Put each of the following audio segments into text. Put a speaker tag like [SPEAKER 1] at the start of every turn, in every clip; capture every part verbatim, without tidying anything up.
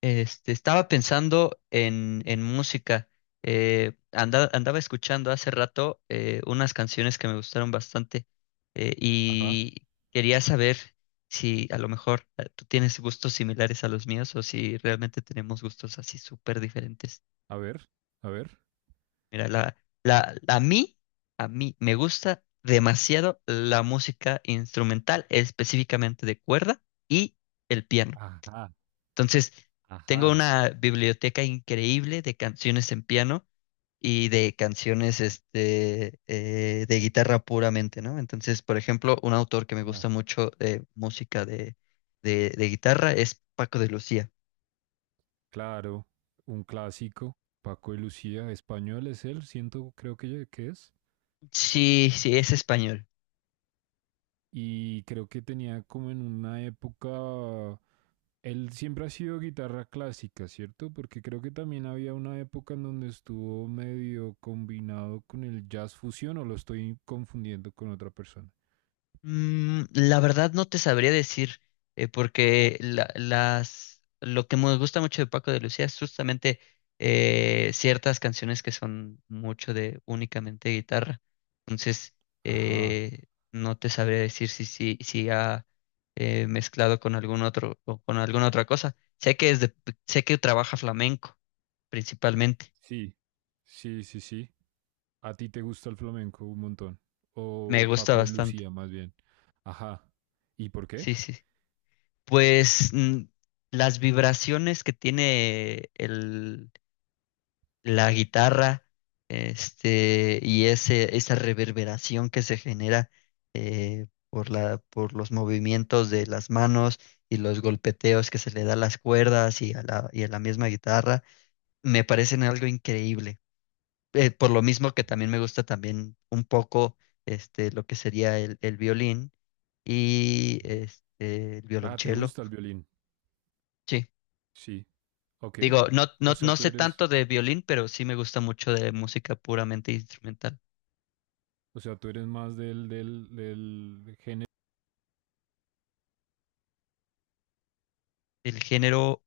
[SPEAKER 1] Este, estaba pensando en, en música. Eh, anda- andaba escuchando hace rato eh, unas canciones que me gustaron bastante eh,
[SPEAKER 2] Ajá,
[SPEAKER 1] y quería saber si a lo mejor eh, tú tienes gustos similares a los míos o si realmente tenemos gustos así súper diferentes.
[SPEAKER 2] a ver, a ver.
[SPEAKER 1] Mira, la, la, a mí, a mí me gusta demasiado la música instrumental, específicamente de cuerda y el piano.
[SPEAKER 2] Ajá,
[SPEAKER 1] Entonces, tengo
[SPEAKER 2] ajá,
[SPEAKER 1] una biblioteca increíble de canciones en piano y de canciones este, eh, de guitarra puramente, ¿no? Entonces, por ejemplo, un autor que me
[SPEAKER 2] ah,
[SPEAKER 1] gusta mucho de música de, de, de guitarra es Paco de Lucía.
[SPEAKER 2] claro, un clásico. Paco y Lucía, español es él, siento, creo que, ya- que es.
[SPEAKER 1] Sí, sí, es español.
[SPEAKER 2] Y creo que tenía como en una época. Él siempre ha sido guitarra clásica, ¿cierto? Porque creo que también había una época en donde estuvo medio combinado con el jazz fusión, o lo estoy confundiendo con otra persona.
[SPEAKER 1] Mm, la verdad no te sabría decir, eh, porque la- las, lo que me gusta mucho de Paco de Lucía es justamente eh, ciertas canciones que son mucho de únicamente guitarra. Entonces,
[SPEAKER 2] Ajá,
[SPEAKER 1] eh, no te sabría decir si, si, si ha eh, mezclado con algún otro o con alguna otra cosa. Sé que es de- sé que trabaja flamenco principalmente.
[SPEAKER 2] sí, sí, sí, sí. ¿A ti te gusta el flamenco un montón?
[SPEAKER 1] Me
[SPEAKER 2] O
[SPEAKER 1] gusta
[SPEAKER 2] Paco de
[SPEAKER 1] bastante.
[SPEAKER 2] Lucía, más bien. Ajá. ¿Y por qué?
[SPEAKER 1] Sí, sí, sí. Pues mm, las vibraciones que tiene el, la guitarra, este, y ese, esa reverberación que se genera eh, por la, por los movimientos de las manos y los golpeteos que se le da a las cuerdas y a la, y a la misma guitarra, me parecen algo increíble. Eh, por lo mismo que
[SPEAKER 2] Ujú,
[SPEAKER 1] también me gusta también un poco este, lo que sería el, el violín y
[SPEAKER 2] ujú.
[SPEAKER 1] este, el
[SPEAKER 2] Ah, ¿te
[SPEAKER 1] violonchelo.
[SPEAKER 2] gusta el violín?
[SPEAKER 1] Sí.
[SPEAKER 2] Sí. Ok.
[SPEAKER 1] Digo, no,
[SPEAKER 2] O
[SPEAKER 1] no,
[SPEAKER 2] sea,
[SPEAKER 1] no
[SPEAKER 2] tú
[SPEAKER 1] sé
[SPEAKER 2] eres,
[SPEAKER 1] tanto de violín, pero sí me gusta mucho de música puramente instrumental.
[SPEAKER 2] o sea, tú eres más del, del, del género
[SPEAKER 1] El género,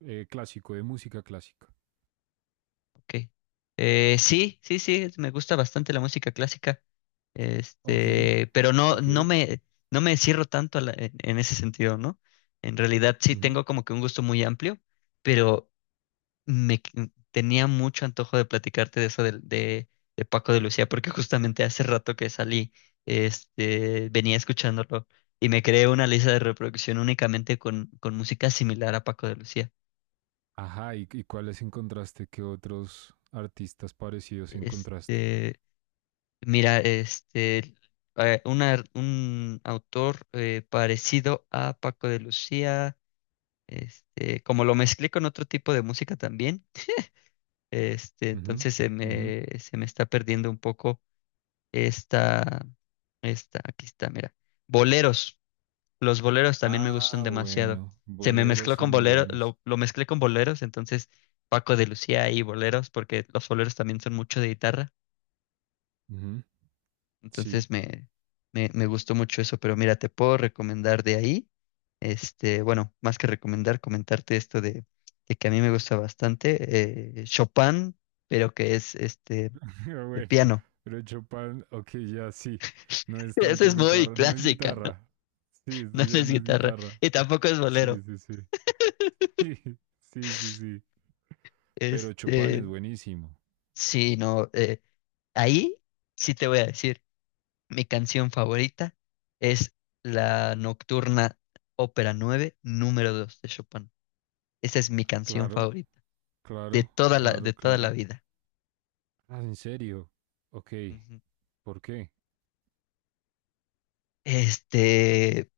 [SPEAKER 2] eh, clásico, de música clásica.
[SPEAKER 1] ok. Eh, sí, sí, sí, me gusta bastante la música clásica.
[SPEAKER 2] Ok,
[SPEAKER 1] Este, pero no,
[SPEAKER 2] ok.
[SPEAKER 1] no me, no me cierro tanto a la- en, en ese sentido, ¿no? En realidad sí
[SPEAKER 2] Ujú.
[SPEAKER 1] tengo como que un gusto muy amplio, pero me qu- mm, tenía mucho antojo de platicarte de eso del- de, de Paco de Lucía, porque justamente hace rato que salí, este, venía escuchándolo y me creé una lista de reproducción únicamente con, con música similar a Paco de Lucía.
[SPEAKER 2] Ajá, ¿y, y cuáles encontraste? ¿Qué otros artistas parecidos encontraste?
[SPEAKER 1] Este, Mira, este, eh, una- un autor eh, parecido a Paco de Lucía, este, como lo mezclé con otro tipo de música también, este,
[SPEAKER 2] Ujú,
[SPEAKER 1] entonces se
[SPEAKER 2] ujú.
[SPEAKER 1] me, se me está perdiendo un poco. Esta, esta, Aquí está, mira. Boleros. Los boleros también me gustan
[SPEAKER 2] Ah,
[SPEAKER 1] demasiado.
[SPEAKER 2] bueno,
[SPEAKER 1] Se me
[SPEAKER 2] boleros
[SPEAKER 1] mezcló
[SPEAKER 2] son
[SPEAKER 1] con
[SPEAKER 2] muy
[SPEAKER 1] boleros,
[SPEAKER 2] buenos.
[SPEAKER 1] lo, lo mezclé con boleros, entonces Paco de Lucía y boleros, porque los boleros también son mucho de guitarra.
[SPEAKER 2] Ujú, sí.
[SPEAKER 1] Entonces me, me, me gustó mucho eso, pero mira, te puedo recomendar de ahí. Este, bueno, más que recomendar, comentarte esto de, de que a mí me gusta bastante. eh, Chopin, pero que es este
[SPEAKER 2] Pero
[SPEAKER 1] de
[SPEAKER 2] bueno,
[SPEAKER 1] piano.
[SPEAKER 2] pero Chopin, ok, ya sí. No es
[SPEAKER 1] Esa
[SPEAKER 2] tanto
[SPEAKER 1] es muy
[SPEAKER 2] guitarra, no es
[SPEAKER 1] clásica, ¿no?
[SPEAKER 2] guitarra. Sí, esto
[SPEAKER 1] No, no
[SPEAKER 2] ya
[SPEAKER 1] es
[SPEAKER 2] no es
[SPEAKER 1] guitarra.
[SPEAKER 2] guitarra.
[SPEAKER 1] Y tampoco es
[SPEAKER 2] Sí,
[SPEAKER 1] bolero.
[SPEAKER 2] sí, sí. Sí, sí, sí. Pero Chopin es
[SPEAKER 1] Este,
[SPEAKER 2] buenísimo.
[SPEAKER 1] sí, no. Eh, ahí sí te voy a decir, mi canción favorita es la Nocturna Ópera nueve número dos de Chopin. Esa es mi canción
[SPEAKER 2] Claro,
[SPEAKER 1] favorita de
[SPEAKER 2] claro,
[SPEAKER 1] toda la,
[SPEAKER 2] claro,
[SPEAKER 1] de toda la
[SPEAKER 2] claro.
[SPEAKER 1] vida.
[SPEAKER 2] Ah, ¿en serio? Ok,
[SPEAKER 1] Ujú.
[SPEAKER 2] ¿por qué?
[SPEAKER 1] Este,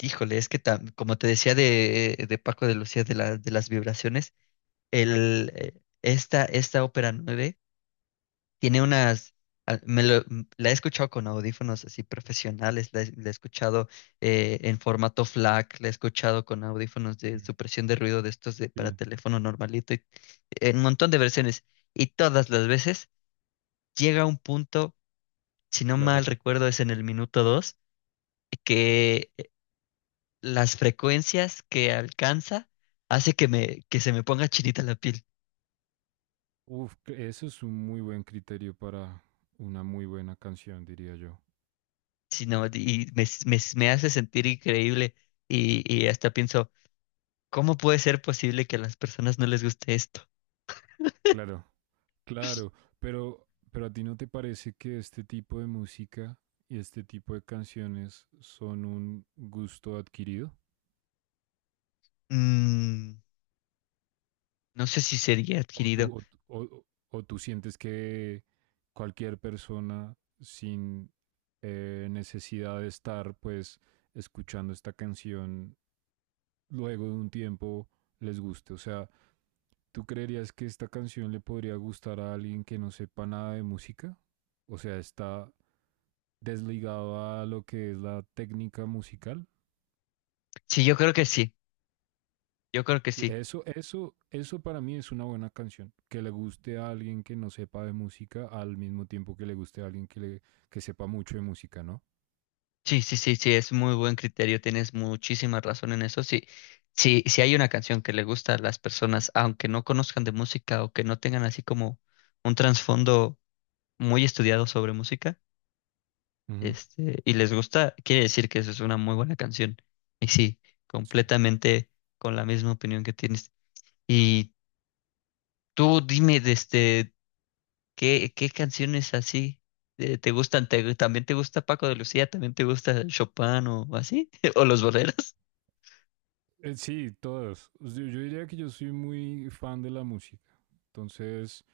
[SPEAKER 1] Híjole, es que tam- como te decía de, de Paco de Lucía de, la- de las vibraciones, el, eh, esta, esta ópera nueve tiene unas, a- me lo- m- la he escuchado con audífonos así profesionales, la he, la he escuchado eh, en formato FLAC, la he escuchado con audífonos de
[SPEAKER 2] Mm.
[SPEAKER 1] supresión de ruido de estos de, para
[SPEAKER 2] Sí,
[SPEAKER 1] teléfono normalito, y- en un montón de versiones. Y todas las veces llega un punto, si no
[SPEAKER 2] claro.
[SPEAKER 1] mal recuerdo es en el minuto dos, que eh, las frecuencias que alcanza hace que, me, que se me ponga chinita la piel,
[SPEAKER 2] Uf, que eso es un muy buen criterio para una muy buena canción, diría yo.
[SPEAKER 1] sino, y me, me me hace sentir increíble y, y hasta pienso. ¿Cómo puede ser posible que a las personas no les guste esto?
[SPEAKER 2] Claro, claro, pero, pero ¿a ti no te parece que este tipo de música y este tipo de canciones son un gusto adquirido?
[SPEAKER 1] Mm, no sé si sería
[SPEAKER 2] ¿O
[SPEAKER 1] adquirido.
[SPEAKER 2] tú, o, tú- o- o o tú sientes que cualquier persona sin eh, necesidad de estar pues escuchando esta canción luego de un tiempo les guste? O sea, ¿tú creerías que esta canción le podría gustar a alguien que no sepa nada de música? O sea, está desligado a lo que es la técnica musical.
[SPEAKER 1] Sí, yo creo que sí. Yo creo que sí.
[SPEAKER 2] Eso, eso, eso para mí es una buena canción. Que le guste a alguien que no sepa de música al mismo tiempo que le guste a alguien que, le, que sepa mucho de música, ¿no?
[SPEAKER 1] Sí, sí, sí, sí, es muy buen criterio. Tienes muchísima razón en eso. Sí, sí, si hay una canción que le gusta a las personas, aunque no conozcan de música o que no tengan así como un trasfondo muy estudiado sobre música,
[SPEAKER 2] Ujú.
[SPEAKER 1] este, y les gusta, quiere decir que eso es una muy buena canción. Y sí,
[SPEAKER 2] Sí.
[SPEAKER 1] completamente con la misma opinión que tienes. Y tú dime, de este. ¿Qué, qué canciones así eh, te gustan? ¿Te- también te gusta Paco de Lucía? ¿También te gusta Chopin o así? ¿O los boleros?
[SPEAKER 2] Eh, sí, todas. O yo diría que yo soy muy fan de la música. Entonces,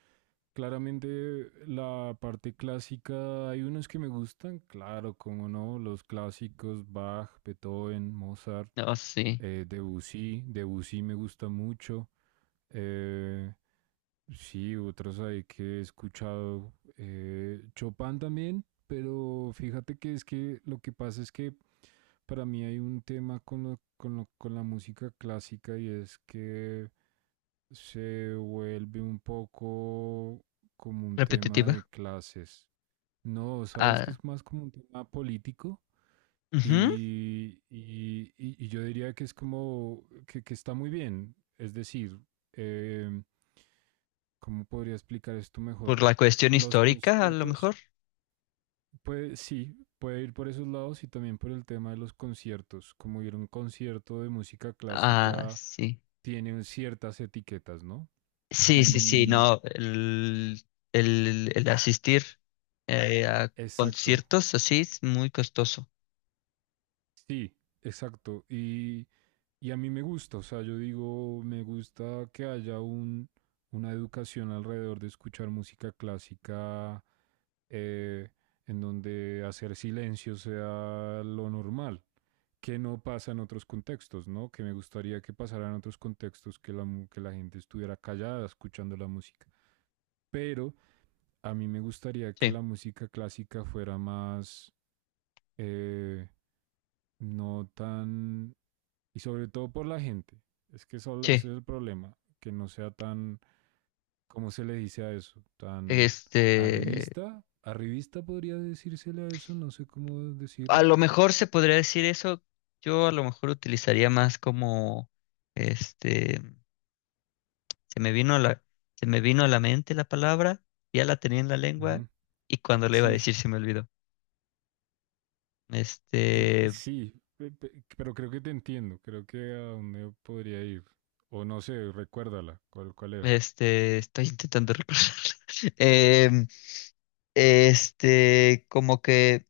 [SPEAKER 2] claramente la parte clásica, hay unos que me gustan, claro, como no, los clásicos, Bach, Beethoven, Mozart,
[SPEAKER 1] No, sí.
[SPEAKER 2] eh, Debussy, Debussy me gusta mucho. eh, sí, otros ahí que he escuchado, eh, Chopin también, pero fíjate que es que lo que pasa es que para mí hay un tema con, lo- con, lo- con la música clásica y es que se vuelve un poco como un tema
[SPEAKER 1] Repetitiva.
[SPEAKER 2] de clases. No, sabes que
[SPEAKER 1] Ah,
[SPEAKER 2] es más como un tema político
[SPEAKER 1] ujú.
[SPEAKER 2] y, y- y- y yo diría que es como que, que está muy bien. Es decir, em, ¿cómo podría explicar esto mejor?
[SPEAKER 1] Por la cuestión
[SPEAKER 2] Los
[SPEAKER 1] histórica, a lo mejor.
[SPEAKER 2] conciertos puede, sí, puede ir por esos lados y también por el tema de los conciertos. Como ir a un concierto de música
[SPEAKER 1] Ah,
[SPEAKER 2] clásica
[SPEAKER 1] sí.
[SPEAKER 2] tiene ciertas etiquetas, ¿no?
[SPEAKER 1] Sí, sí, sí,
[SPEAKER 2] Y
[SPEAKER 1] no. El, el, el asistir eh, a
[SPEAKER 2] exacto,
[SPEAKER 1] conciertos así es muy costoso.
[SPEAKER 2] sí, exacto. Y, y a mí me gusta, o sea, yo digo, me gusta que haya un, una educación alrededor de escuchar música clásica eh, en donde hacer silencio sea lo normal. Que no pasa en otros contextos, ¿no? Que me gustaría que pasara en otros contextos, que la, mu- que la gente estuviera callada escuchando la música. Pero a mí me gustaría que
[SPEAKER 1] Sí,
[SPEAKER 2] la música clásica fuera más, eh, no tan, y sobre todo por la gente. Es que eso-
[SPEAKER 1] sí.
[SPEAKER 2] ese es el problema, que no sea tan, ¿cómo se le dice a eso? Tan
[SPEAKER 1] Este.
[SPEAKER 2] arribista, arribista podría decírsele a eso, no sé cómo
[SPEAKER 1] A
[SPEAKER 2] decirlo.
[SPEAKER 1] lo mejor se podría decir eso. Yo a lo mejor utilizaría más como, este, se me vino a la, se me vino a la mente la palabra, ya la tenía en la lengua
[SPEAKER 2] Ujú,
[SPEAKER 1] y cuando le iba a
[SPEAKER 2] sí.
[SPEAKER 1] decir se me olvidó.
[SPEAKER 2] Eh, p-
[SPEAKER 1] Este,
[SPEAKER 2] sí, pe- pe- pero creo que te entiendo. Creo que a dónde podría ir. O no sé, recuérdala. ¿Cuál, cuál era?
[SPEAKER 1] este, Estoy intentando recordar. Em, este, Como que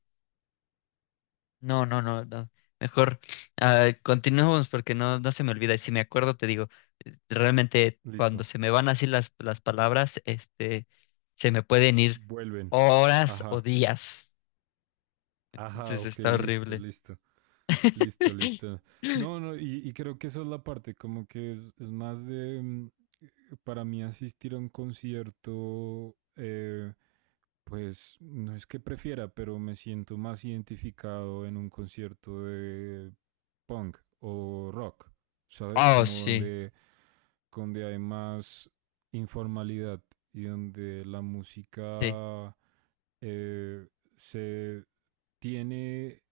[SPEAKER 1] no, no, no, no. Mejor, ah, continuemos porque no, no se me olvida. Y si me acuerdo, te digo, eh, realmente cuando
[SPEAKER 2] Listo.
[SPEAKER 1] se me van así las, las palabras, este, se me pueden ir
[SPEAKER 2] Vuelven.
[SPEAKER 1] horas o
[SPEAKER 2] Ajá.
[SPEAKER 1] días.
[SPEAKER 2] Ajá,
[SPEAKER 1] Entonces
[SPEAKER 2] ok,
[SPEAKER 1] está
[SPEAKER 2] listo,
[SPEAKER 1] horrible.
[SPEAKER 2] listo. Listo, listo. No, no, y, y creo que esa es la parte, como que es, es más de, mm, eh, para mí asistir a un concierto, eh, pues no es que prefiera, pero me siento más identificado en un concierto de punk o rock, ¿sabes?
[SPEAKER 1] Oh,
[SPEAKER 2] Como
[SPEAKER 1] sí,
[SPEAKER 2] donde, donde hay más informalidad y donde la
[SPEAKER 1] sí,
[SPEAKER 2] música eh, se tiene,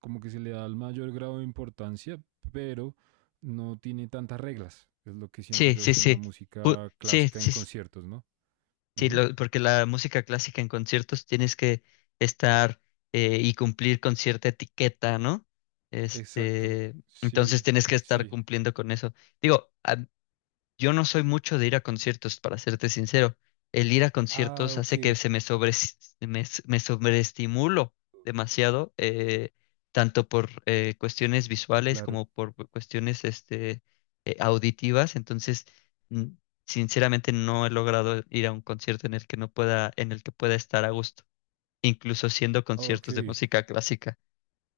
[SPEAKER 2] como que se le da el mayor grado de importancia, pero no tiene tantas reglas. Es lo que siento
[SPEAKER 1] sí,
[SPEAKER 2] yo
[SPEAKER 1] sí,
[SPEAKER 2] con la
[SPEAKER 1] sí. Ju-
[SPEAKER 2] música
[SPEAKER 1] Sí,
[SPEAKER 2] clásica en
[SPEAKER 1] sí,
[SPEAKER 2] conciertos, ¿no?
[SPEAKER 1] sí,
[SPEAKER 2] Ujú.
[SPEAKER 1] lo- porque la música clásica en conciertos tienes que estar eh, y cumplir con cierta etiqueta, ¿no?
[SPEAKER 2] Exacto.
[SPEAKER 1] Este,
[SPEAKER 2] Sí,
[SPEAKER 1] entonces tienes que estar
[SPEAKER 2] sí.
[SPEAKER 1] cumpliendo con eso. Digo, yo no soy mucho de ir a conciertos, para serte sincero. El ir a
[SPEAKER 2] Ah,
[SPEAKER 1] conciertos
[SPEAKER 2] ok.
[SPEAKER 1] hace que se me sobre, me, s- me sobreestimulo demasiado, eh, tanto por eh, cuestiones visuales
[SPEAKER 2] Claro.
[SPEAKER 1] como por cuestiones este, eh, auditivas. Entonces, mm, sinceramente no he logrado ir a un concierto en el que no pueda, en el que pueda estar a gusto, incluso siendo
[SPEAKER 2] Ok.
[SPEAKER 1] conciertos de música clásica.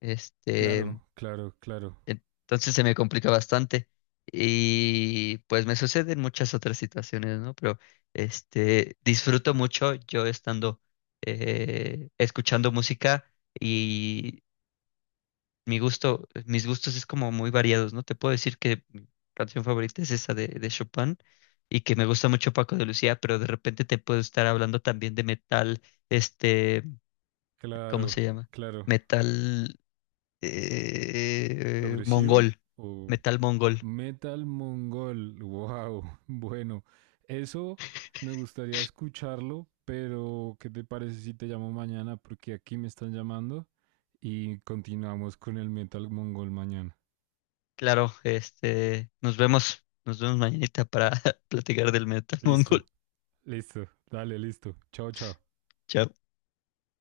[SPEAKER 1] Este,
[SPEAKER 2] Claro, claro, claro.
[SPEAKER 1] entonces se me complica bastante. Y pues me suceden muchas otras situaciones, ¿no? Pero este disfruto mucho yo estando eh, escuchando música y mi gusto, mis gustos es como muy variados, ¿no? Te puedo decir que mi canción favorita es esa de, de Chopin y que me gusta mucho Paco de Lucía, pero de repente te puedo estar hablando también de metal, este, ¿cómo
[SPEAKER 2] Claro,
[SPEAKER 1] se llama?
[SPEAKER 2] claro.
[SPEAKER 1] Metal eh,
[SPEAKER 2] ¿Progresivo
[SPEAKER 1] mongol,
[SPEAKER 2] o
[SPEAKER 1] Metal mongol.
[SPEAKER 2] metal mongol? Wow. Bueno, eso me gustaría escucharlo, pero ¿qué te parece si te llamo mañana? Porque aquí me están llamando y continuamos con el metal mongol mañana.
[SPEAKER 1] Claro, este, nos vemos, nos vemos mañanita para platicar del Metal
[SPEAKER 2] Listo,
[SPEAKER 1] Mongol.
[SPEAKER 2] listo. Dale, listo. Chao, chao.
[SPEAKER 1] Chao.